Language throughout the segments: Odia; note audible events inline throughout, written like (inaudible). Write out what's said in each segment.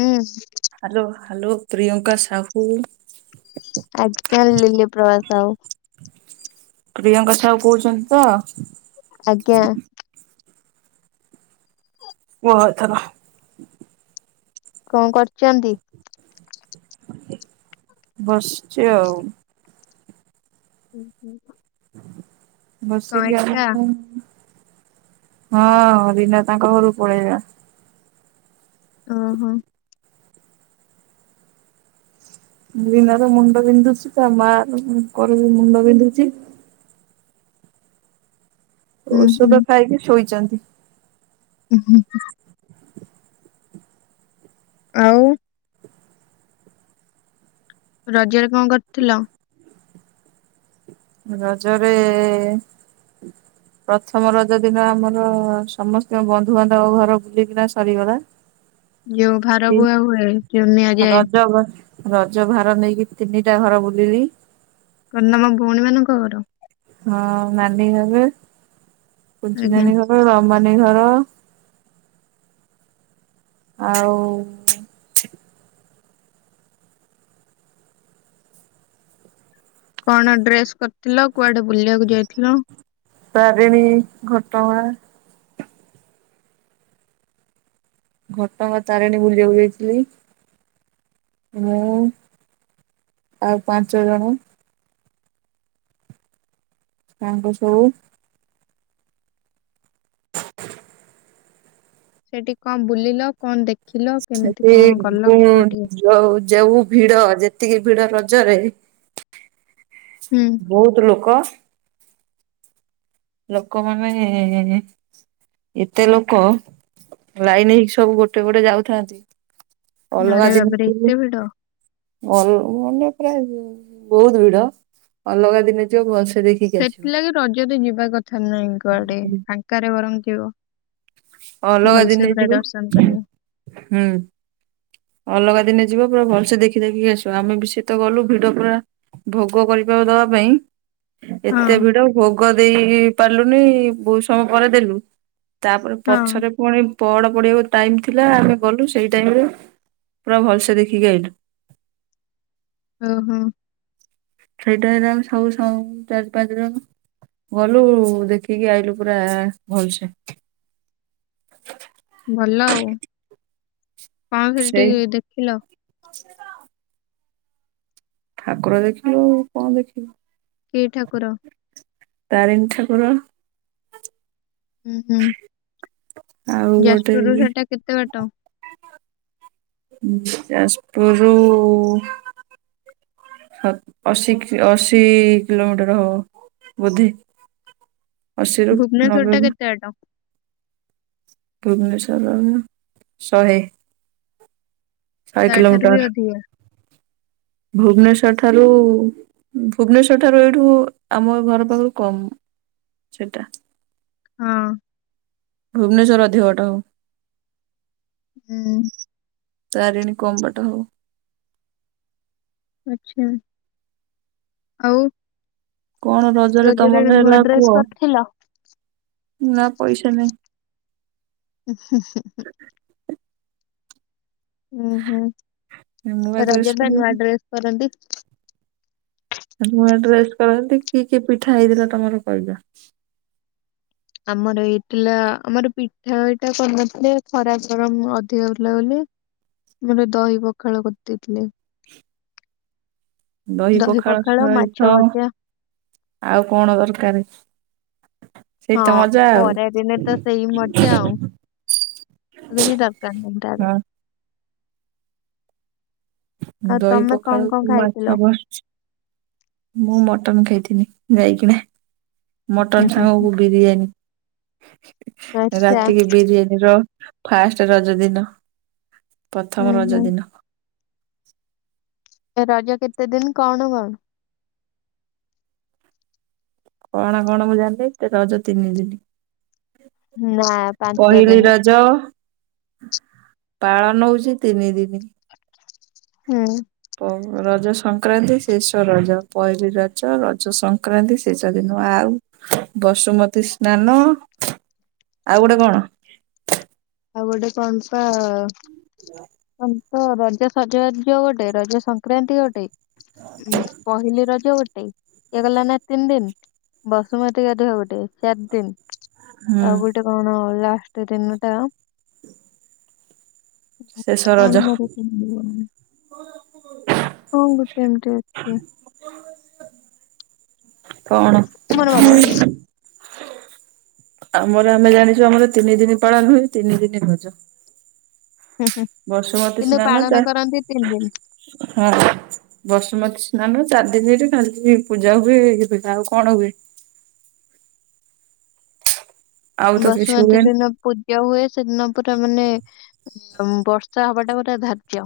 ହୁଁ ହାଲୋ ହାଲୋ ପ୍ରିୟଙ୍କା ସାହୁ। ଆଉ। ପ୍ରିୟଙ୍କା ସାହୁ କହୁ ଛନ୍ତି ତ। ଆଜ୍ଞା। କୁହ ଏଥର। କଣ କରୁଚନ୍ତି? ବସିଚି ଆଉ ହୁଁ ହୁଁ। ବସିକି ଆଉ (unintelligible) ହଁ ଦିନରେ ତାଙ୍କ ଘରୁକୁ ପଳେଇବା। ଓ ହୋ। ଲୀନା ର ମୁଣ୍ଡ ବିନ୍ଧୁଚି ତା ମା ରଙ୍କର ବି ମୁଣ୍ଡ ବିନ୍ଧୁଚି। ହୁଁ ଔଷଧ ଖାଇକି ଶୋଇଚନ୍ତି। ଉ ହୁଁ ହୁଁ। ଆଉ ରଜରେ କଣ କରିଥିଲ? ରଜରେ ପ୍ରଥମ ରଜ ଦିନ ଆମର ସମସ୍ତିଙ୍କ ବନ୍ଧୁବାନ୍ଧବ ଘର ବୁଲିକିନା ସରିଗଲା। ଯୋଉ ଭାର ବୁହା ହୁଏ ଯୋଉ ନିଆଯାଏ। ରଜ ରଜ ଭାର ନେଇକି ତିନିଟା ଘର ବୁଲିଲି। କଣ ତମ ଭୋଉଣୀ ମାନଙ୍କ ଘର? ହଁ ନାନୀ ହେବେ କୁଞ୍ଚୁ ଆଜ୍ଞା ନାନୀ ଘର ମାନି ଘର ଆଉ କଣ ଡ୍ରେସ୍ କରିଥିଲ କୁଆଡେ ବୁଲିବାକୁ ଯାଇଥିଲ? ତାରିଣୀ ଘଟଗାଁ। ଘଟଗାଁ ତାରିଣୀ ବୁଲିବାକୁ ଯାଇଥିଲି। ମୁଁ ଆଉ ପାଞ୍ଚ ଜଣ। ତାଙ୍କୁ ସବୁ ସେଠି କଣ ବୁଲିଲ କଣ ଦେଖି ସେଠି (unintelligible) ଯୋଉ ଯୋଉ ଭିଡ ଯେ ଏତିକି ଭିଡ ରଜରେ ହୁଁ ବୋହୁତ ଲୋକ। ଲୋକମାନେେ ଏତେ ଲୋକ ଲାଇନ ହେଇକି ସବୁ ଗୋଟେ ଗୋଟେ ଯାଉଥାନ୍ତି। ଅଲଗା ଆରେ ଜିନିଷ ବାବରେ ସବୁ ଏତେ ଭିଡ। ଅଲଗା ମାନେ ପୁରା ବୋହୁତ ଭିଡ ଅଲଗା ଦିନେ ଯିବ ଭଲସେ ଦେଖିକି ଆସିବ ସେଥିଲାଗି ରଜରେ ଯିବା କଥା ନାଇ କୁଆଡେ ଫାଙ୍କାରେ ବରଂ ଯିବ। ଅଲଗା ଦିନେ ଭଲସେ ପୁରା ଯିବ ଦର୍ଶନ କରିବ। ହୁଁ। ଅଲଗା ଦିନେ ଯିବା ପୁରା ଭଲସେ ଦେଖି ଦେଖିକି ଆସିବା ଆମେ ବି ସେତ ଗଲୁ ଭିଡ ପୁରା ଭୋଗ କରି ତ ଦବା ପାଇଁ ହଁ। ଏତେ ଭିଡ ଭୋଗ ଦେଇ ପାରିଲୁନି ବହୁତ ସମୟ ପରେ ଦେଲୁ। ତାପରେ ହଁ, ପଛରେ ପୁଣି ପଡ ପଢିବାକୁ ଟାଇମ ଥିଲା ଆମେ ଗଲୁ ସେଇ ଟାଇମରେ ପୁରା ଭଲସେ ଦେଖିକି ଆଇଲୁ। ଉଁ ହୁଁ। ଏଟା ଏରା ସବୁ ସମ୍ ଚାରି ପାଞ୍ଚ ଜଣ ଗଲୁ ଦେଖିକି ଆଇଲୁ ପୁରା ଭଲସେ। ଭଲ ଆଉ କଣ ସେ ସେଇ ଟିକେ ଦେଖିଲ? ଠାକୁର ଦେଖିଲୁ କଣ ଦେଖିବୁ? କି ଠାକୁର? ତାରିଣୀ ଠାକୁର। ହୁଁ ହୁଁ ଆଉ ଗୋଟେ ଯାଜପୁରରୁ ସେଟା କେତେ ବାଟ? ଉଁ ଯାଜପୁରୁ ହ ଅଶୀ ଅଶୀ କିଲୋମିଟର ହବ ବୋଧେ? ଆଶୀ ରୁ ଭୁବନେଶ୍ୱର ନବେ ଟା କେତେ ବାଟ? ଭୁବନେଶ୍ଵରର ଶହେ। ଶହେ ତା ଠାରୁ ବି କିଲୋମିଟର ଅଧିକ। ଭୁବନେଶ୍ଵର ଠାରୁ ଭୁବନେଶ୍ୱରଠାରୁ ଏଇଠୁ ଆମ ଘର ପାଖରୁ କମ୍ ସେଟା। ହଁ, ଭୁବନେଶ୍ୱର ଅଧିକ ବାଟ ହବ। ହୁଁ। ତାରିଣୀ କମ୍ ବାଟ ହବ। ଆଚ୍ଛା ଆଉ କଣ ରଜରେ ତମର ନୂଆ ହେଲା ଡ୍ରେସ୍ କୁହ। କରିଥିଲ? ନା ପଇସା ନାହିଁ। ଉଁ ହୁଁ ହୁଁ ହୁଁ। ଉଁ ହୁଁ ନୂଆ ଡ୍ରେସ ରଜରେ ପା କର ନୂଆଡ୍ରେସ୍ କରନ୍ତି। ନୂଆ ଡ୍ରେସ କରନ୍ତି କି କି ପିଠା ହେଇଥିଲା ତମର କହିଜା। ଆମର ହେଇଥିଲା ଆମର ପିଠା ଏଇଟା କରିନଥିଲେ ଖରା ଗରମ ଅଧିକ ହେଉଥିଲା ବୋଲି। ଆମର ଦହି ପଖାଳ କରିଦେଇଥିଲେ। (inaudible) ଦହି ପଖାଳ ସହିତ ଆଉ କଣ ଦରକାରେ ହଁ ଖରା ଦିନେ ତ ସେଇ ମଜା ଆଉ ଏବିରି ଦରକାର ମୁଣ୍ଡାର। ହଁ ଆଉ ଦହି ତମେ କଣ ପଖାଳ କଣ କୁ ଖାଇଥିଲ? ମାଛ ବସଚ୍‌ ମୁଁ ମ ମଟନ ଖାଇଥିଲି ଯାଇକିନା। ହୁଁ ମଟନ ହୁଁ ହୁଁ। ସାଙ୍ଗକୁ ବିରିୟାନୀ ଆଚ୍ଛା ରାତିକି ବିରିୟାନୀ ର ଫାଷ୍ଟ ରଜ ଦିନ ହୁଁ ପ୍ରଥମ ହୁଁ ରଜ ଦିନ (inaudible) ରଜ କେତେ ଦିନ କଣ କଣ? କଣ କଣ ମୁଁ ଜାଣିନି ରଜ ତିନି ଦିନି। ନା ପାଞ୍ଚ ପହିଲି ଦିନି। ରଜ। ପାଳନ ହଉଛି ତିନି ଦିନି। ହୁଁ। ଆଉ ରଜ ସଂକ୍ରାନ୍ତି ଶେଷ ରଜ ପହିଲି ରଜ ରଜ ସଂକ୍ରାନ୍ତି ଶେଷ ଦିନ ଆଉ ବସୁମତୀ ସ୍ନାନ ଆଉ ଗୋଟେ କଣ? ଆଉ ଗୋଟେ କଣ ପା ରଜ ସଜବାଜ ଗୋଟେ ରଜ ସଂକ୍ରାନ୍ତି ଗୋଟେ ପହିଲି ରଜ ଗୋଟେ ଇଏ ଗଲା ନା ତିନି ଦିନ ବସୁମତି ଗାଧୁଆ ଗୋଟେ ଚାରି ଦିନ। ହୁଁ ଆଉ ଗୋଟେ କଣ ଫାଷ୍ଟଦିନ ଟା ଶେଷ କଣ ରଜ ମର (unintelligible) ହଁ ଗୋଟେ ଏମିତି ଅଛି କଣ? ମୋର ମନେ ପଡୁନି। ଆମର ଆମେ ଜାଣିଛୁ ଆମର ତିନି ଦିନ ପାଳନ ହୁଏ। ତିନି ଦିନି ରଜ। ହୁଁ ହୁଁ ବସୁମତୀ କିନ୍ତୁ ସ୍ନାନ ଚା ପାଳନ କରନ୍ତି ତିନି ଦିନ ହଁ ବସୁମତୀ ସ୍ନାନ ଚାରି ଦିନିରେ ଖାଲି ପୂଜା ହୁଏ। ଆଉ କଣ ହୁଏ? ଆଉ ତ କିଛି ବସୁମତୀ ହୁଏନି। ଦିନ ପୂଜା ହୁଏ ସେଦିନ ପୁରା ମାନେ ବର୍ଷା ହବାଟା ପୁରା ଧାର୍ଯ୍ୟ।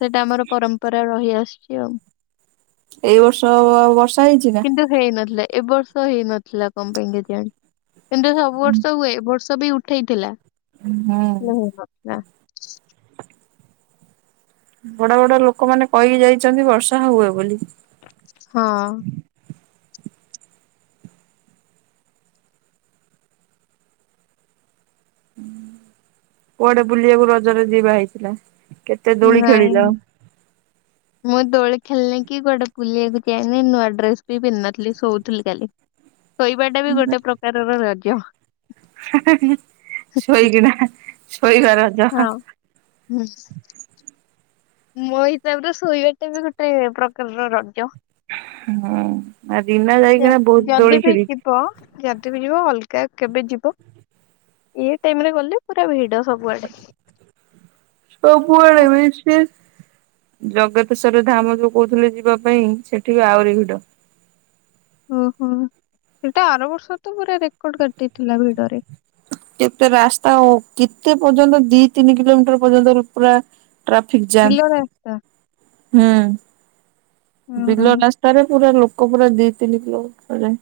ସେଇଟା ଆମର ପରମ୍ପରା ରହିଆସିଛି ଆଉ। ଏଇ ବର୍ଷ ବର୍ଷା ହେଇଛି ନା? କିନ୍ତୁ ହେଇନଥିଲା ଏ ବର୍ଷ ହେଇନଥିଲା କଣ ପାଇଁ କେଜାଣି। କିନ୍ତୁ ସବୁ ବର୍ଷ ହୁଏ ଏବର୍ଷ ବି ଉଠେଇଥିଲା। ହୁଁ ବଡ ବଡ ଲୋକମାନେ କହିକି ଯାଇଛନ୍ତି ବର୍ଷା ହୁଏ ବୋଲି। ହଁ କୁଆଡେ ବୁଲିବାକୁ ରଜରେ ଯିବା ହୋଇଥିଲା। କେତେ ଦୋଳି ନାଇଁ। ଖେଳିଲ? ମୁଁ ଦୋଳି ଖେଳିନି କି କୁଆଡେ ବୁଲିବାକୁ ଯାଇନି ନୂଆ ଡ୍ରେସ ବି ପିନ୍ଧିନଥିଲି ଶୋଉଥିଲି ଖାଲି। ଶୋଇବାଟା ବି ଗୋଟେ ପ୍ରକାରର ରଜ। ହେ ହେ ଶୋଇକିନା ଶୋଇବା ରଜ। ହଁ ହୁଁ। ମୋ ହିସାବରେ ଶୋଇବା ଟା ବି ଗୋଟେ ପ୍ରକାରର ରଜ। ହୁଁ ଆ ଦିନ ଯ- ଯାଇକିନା ବହୁତ ଯଦି ଦୋଳି ବି ଖେଳିଛୁ। ଯିବ ଯଦି ବି ଯିବ ଅଲଗା-କେବେ ଯିବ। ଏ-ଟାଇମରେ ଗଲେ ପୁରା ଭିଡ ସବୁଆଡେ। ସବୁଆଡେ (unintelligible) ଜଗତେଶ୍ଵର ଧାମ ଯୋଉ କହୁଥିଲେ ଯିବା ପାଇଁ ସେଠି ଆହୁରି ଭିଡ। ଓହୋ ସେଇଟା ଆର ବର୍ଷ ତ ପୁରା ରେକର୍ଡ କାଟିଥିଲା ଭିଡରେ। କେତେ ରାସ୍ତା ଓ କେତେ ପର୍ଯ୍ୟନ୍ତ ଦି ତିନି କିଲୋମିଟର ପର୍ଯ୍ୟନ୍ତ ପୁରା- ଟ୍ରାଫିକ୍ ବିଲ ରାସ୍ତା ଜାମ ହୁଁ। ଓହୋ ବିଲ ରାସ୍ତାରେ ପୁରା ଲୋକ। (unintelligible) ଦି ତିନି କିଲୋ ଭିତରେ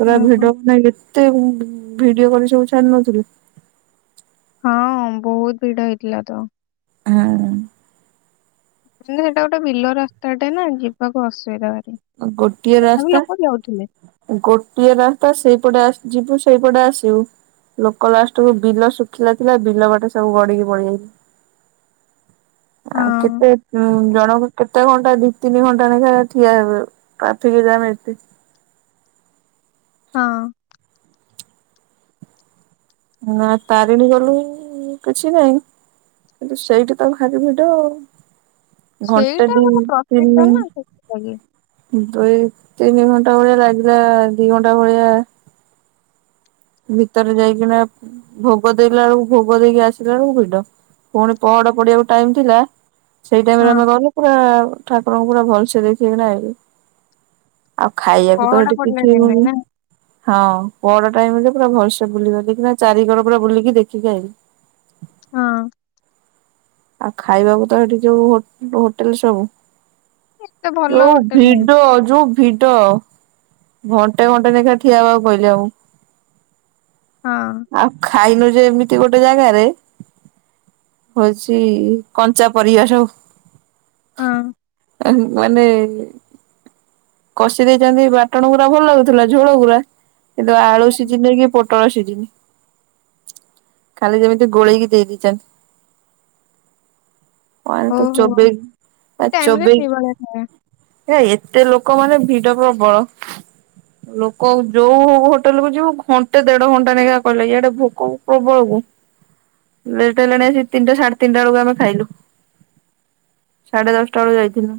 ପୁରା ଓହୋ ଭିଡିଓ ବନେଇ ଏତେ ଓ ଭିଡିଓ କରି ସବୁ ଛାଡୁ ନଥିଲି। ହଁ ବହୁତ ଭିଡ ହେଇଥିଲା ତ। ହଁ। ହଁ ସେଇଟା ଗୋଟେ ବିଲ ରାସ୍ତାଟେ ନା ଯିବାକୁ ଅସୁବିଧା ହ ଗୋଟିଏ ରାସ୍ତା ଗୋଟିଏ ରାସ୍ତା ସେଇପଟେ ଆସ୍ ଯିବୁ ସେଇପଟେ ଆସିବୁ। ଲୋକ ଲାଷ୍ଟକୁୁ ବିଲ ଶୁଖିଲା ଥିଲା ବିଲ ବାଟେ ସବୁ ଗଡିକି ପଡିଗଲେ। ହଁ ଆଉ କେତେ ଉ ଜଣକ କେତେ ଘଣ୍ଟା ଦି ତିନି ଘଣ୍ଟା ଲେଖା ଠିଆ ହେବେ। ଟ୍ରାଫିକ ଯାମ ଏତେ। ହଁ। ନା ତାରିଣୀ ଗଲୁ ଉ କିଛି ନାଇଁ କିନ୍ତୁ ସେଇଠି ତ ଖାର ଭିଡ ଆଉ। ଘଣ୍ଟେ ସେଇଟା ଦି ଗୋଟେ ପ୍ରସିଦ୍ଧ ନା ସେଥିଲାଗି ତିନଦିନ ଦୁଇ ତିନି ଘଣ୍ଟା ଭଳିଆ ଲାଗିଲା ଦି ଘଣ୍ଟା ଭଳିଆ। ଭିତରେ ଯାଇକିନା ଭୋଗ ଦେଲା ବେଳକୁ ଭୋଗ ଦେଇକି ଆସିଲା ବେଳକୁ ଭିଡ଼। ପୁଣି ପହଡ ପଡ଼ିବାକୁ ଟାଇମ ଥିଲା ସେଇ ଟାଇମରେ ହଁ ଆମେ ଗଲୁ, ପୁରା ଠାକୁରଙ୍କୁ ପୁରା ଭଲସେ ଦେଖିକି ନା ଆଇଲୁ। ଆଉ ଖାଇବାକୁ ତ ପହଡା ଏଠି କିଛି ପଡିଲା ବି ଟାଇମରେ ମିଳୁନି। ନା ହଁ ପହଡ ଟାଇମରେ ପୁରା ଭଲସେ ବୁଲିକିନା ଦେଖିକିନା ଚାରିକର ପୁରା ବୁଲିକି ଦେଖିକି ଆଇଲି। ହଁ ଆଉ ଖାଇବାକୁ ତ ଏଠି ଯୋଉ ହୋଟେଲ ସବୁ। ଏତେ ଭଲ ଯୋଉ ହୋଟେଲ ନାହିଁ ଭିଡ ଯୋଉ ଭିଡ଼, ଘଣ୍ଟେ ଘଣ୍ଟେ ନେଖା ଠିଆ ହେବାକୁ କହିଲେ ଆମକୁ। ହଁ ଆଉ ଖାଇନୁ ଯେ ଏମିତି ଗୋଟେ ଜାଗାରେ ହଉଚି ଇ କଞ୍ଚା ପରିବା ସବୁ। ହଁ। ଏନ୍ ମାନେ କଷି ଦେଇଚନ୍ତି ବାଟଣ ଗୁରାକ, ଭଲ ଲାଗୁଥିଲା ଝୋଳ ଗୁରା। ଏ ତ ଆଳୁ ସିଜିନି କି ପଟଳ ସିଜିନି। ଖାଲି ଯେମିତି ଗୋଳେଇକି ଦେଇ ଦେଇଚନ୍ତି। ମୁ ତ ଓହୋ ଚୋବେଇ ସେ ଆ ଟାଇମରେ ଚୋବେଇ ସେଇଭଳିଆ ଖାଇବା ଆ ଏତ ଏ ଲୋକମାନେ ଭିଡ ପ୍ରବଳ। ଲୋକ ଯୋଉ ହଉ ହୋଟେଲ କୁ ଯିବୁ ଘଣ୍ଟେ ଦେଢ ଘଣ୍ଟା ନାଖା କହିଲେ ଇଆଡେ ଭୋକ ପ୍ରବଳ ଲେଟ ହେଲାଣି ସେ ତିନିଟା ସାଢେ ତିନିଟା ବେଳକୁ ଆମେ ଖାଇଲୁ। ସାଢେ ଦଶଟା ବେଳୁ ଯାଇଥିଲୁ।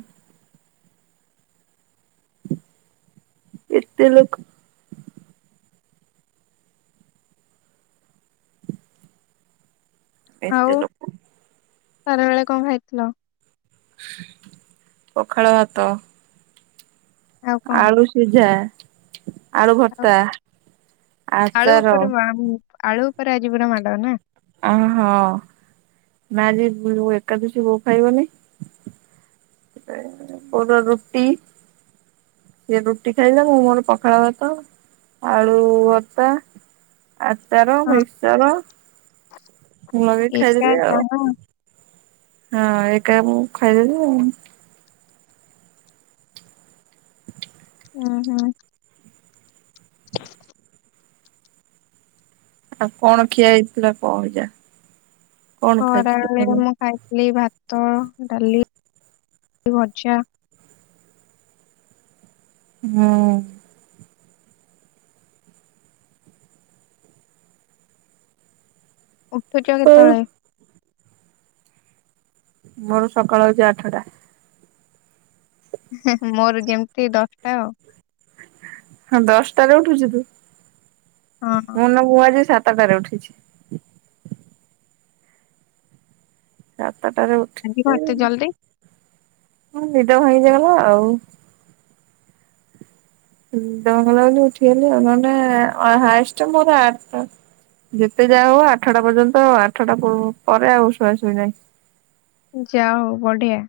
ଏତେ ଲୋକ ଏତେ ଲୋକ। ଖରା ବେଳେ କଣ ଖାଇଥିଲ? ପଖାଳ ଭାତ ଆଉ କଣ ଆଳୁ ସିଝା ଆଳୁ ଆଉ ଭତ୍ତା ଆଚାର ରା ଆଜି ପୁରା ମାଡ଼ ନା? ଅଉ ହ ନା ଆଜି ଏକାଦସି ବୋଉ ଖାଇବନି। ବୋଉର ରୁଟି ସିଏ ରୁଟି ଖାଇଲେ ମୁଁ ମୋର ପଖାଳ ଭାତ। ଆଳୁ ଭତା ଆଚାର ହଁ। ମିକ୍ସଚର ମୁଁ ଲଗେଇକି ଏକା ଖାଇଥିଲି ଏକା ଆଉ। ନା ହଁ ଏକା ମୁଁ ଖାଇଦେବି ଆଉ। ହୁଁ ହୁଁ। ଆଉ କଣ ଖିଆ ହେଇଥିଲା କହ ଯା କଣ ଖାଇଥିଲେ କହିଲ ଖରାବେଳେ ମୁଁ ଖାଇଥିଲି ଭାତ ଡାଲି ଭଜା ହଁ। ଉଠୁଛ ହୁଁ କେତେବେଳେ? ମୋର ସକାଳ ହଉଛି ଆଠଟା ମୋର ଯେମିତି ଦଶଟା ଆଉ। ହଁ ଦଶଟାରେ ଉଠୁଛୁ ତୁ ହଁ। ମନ ବୁ ଆଜି ସାତଟାରେ ଉଠିଚି ସାତଟାରେ ଉଠ ଆଜି କଣ ଏତେ ଜଲ୍ଦି? ହଁ ନିଦ ହେଇଗଲା ଆଉ। ନିଦ ଭାଙ୍ଗିଲାବୋଲି ଉଠିଗଲି ନହେଲେ ହାଏଷ୍ଟ ମୋର ଆଠଟା। ଯେତେ ଯାହା ହେଉ ଆଠଟା ପର୍ଯ୍ୟନ୍ତ ଆଠଟା ପରେ ଆଉ ଶୁଆ ଶୁଇ ନାହିଁ। ଯା ହେଉ ବଢିଆ।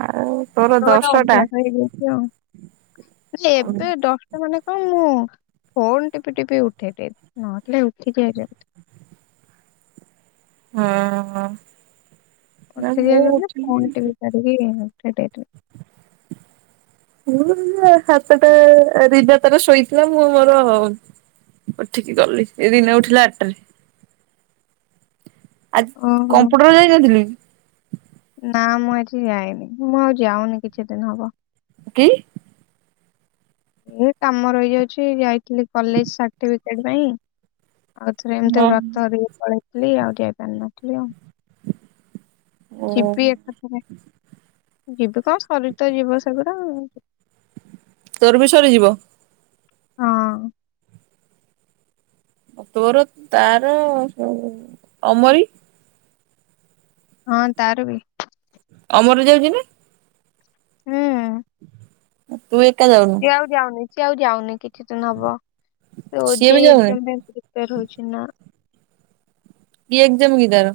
ଆଉ ତୋର ମୋର ଗୋଟେ ଦଶଟା ଅଭ୍ୟାସ ହେଇଯାଇଛି ଆଉ। ହଁ ଏବେ ଦଶଟା ମାନେ କନ ମୁଁ ଫୋନ୍ ଟିପି ଟିପି ଉଠେଇଦ ନହଲେ ଉଠି ଯିଆ ଯେମତି ହଁ। ଉଠେଇ ଦେଇଥିଲେ ଫୁଣି ଟିପି ସାରିକି ଉଠେଇ ଦେଇଥିଲେ। ମୁଁ ହାତଟା ରିନା ତାର ଶୋଇଥିଲା ମୁଁ ମୋର ଉଠିକି ଗଲି ଏଇ ଦିନେ ଉଠିଲା ଆଠଟରେ ଆଜି ଓହୋ। କମ୍ପୁଟର ଯାଇ ନଥିଲୁ କି? ନା ମୁଁ ଆଜି ଯାଇନି ମୁଁ ଆଉ ଯାଉନି କିଛି ଦିନ ହବ। କିି ଏ କାମ ରହିଯାଉଛି ଯାଇଥିଲି କଲେଜ ସାର୍ଟିଫିକେଟ ପାଇଁ। ଆଉ ଥରେ ଏମିତି ହଁ ବ୍ରତ ହେରିକ ପଳେଇଥିଲି ଆଉ ଯାଇପାର ନଥିଲି ଆଉ। ଓ ଯିବି ଏକାଥରେ। ଯିବି କଣ ସରିତା ଯିବ ସେଗୁଡା ତୋର ବି ସରିଯିବ। ହଁ ତୋର ତାର ଅମରି। ହଁ ତାର ବି ଅମର ଯାଉଛି ନା? ହୁଁ। ତୁ ଏକା ଯାଉନୁ। ସେ ଆଉ ଯାଉନି କିଛି ଦିନ ହବ। ସେ ସିଏ ବି ଓଜେଇ ଯାଉନି ଏକ୍ଜାମ ପାଇଁ ପ୍ରିପେୟାର ହଉଛି ନା। କି ଏକ୍ଜାମ କି ତାର?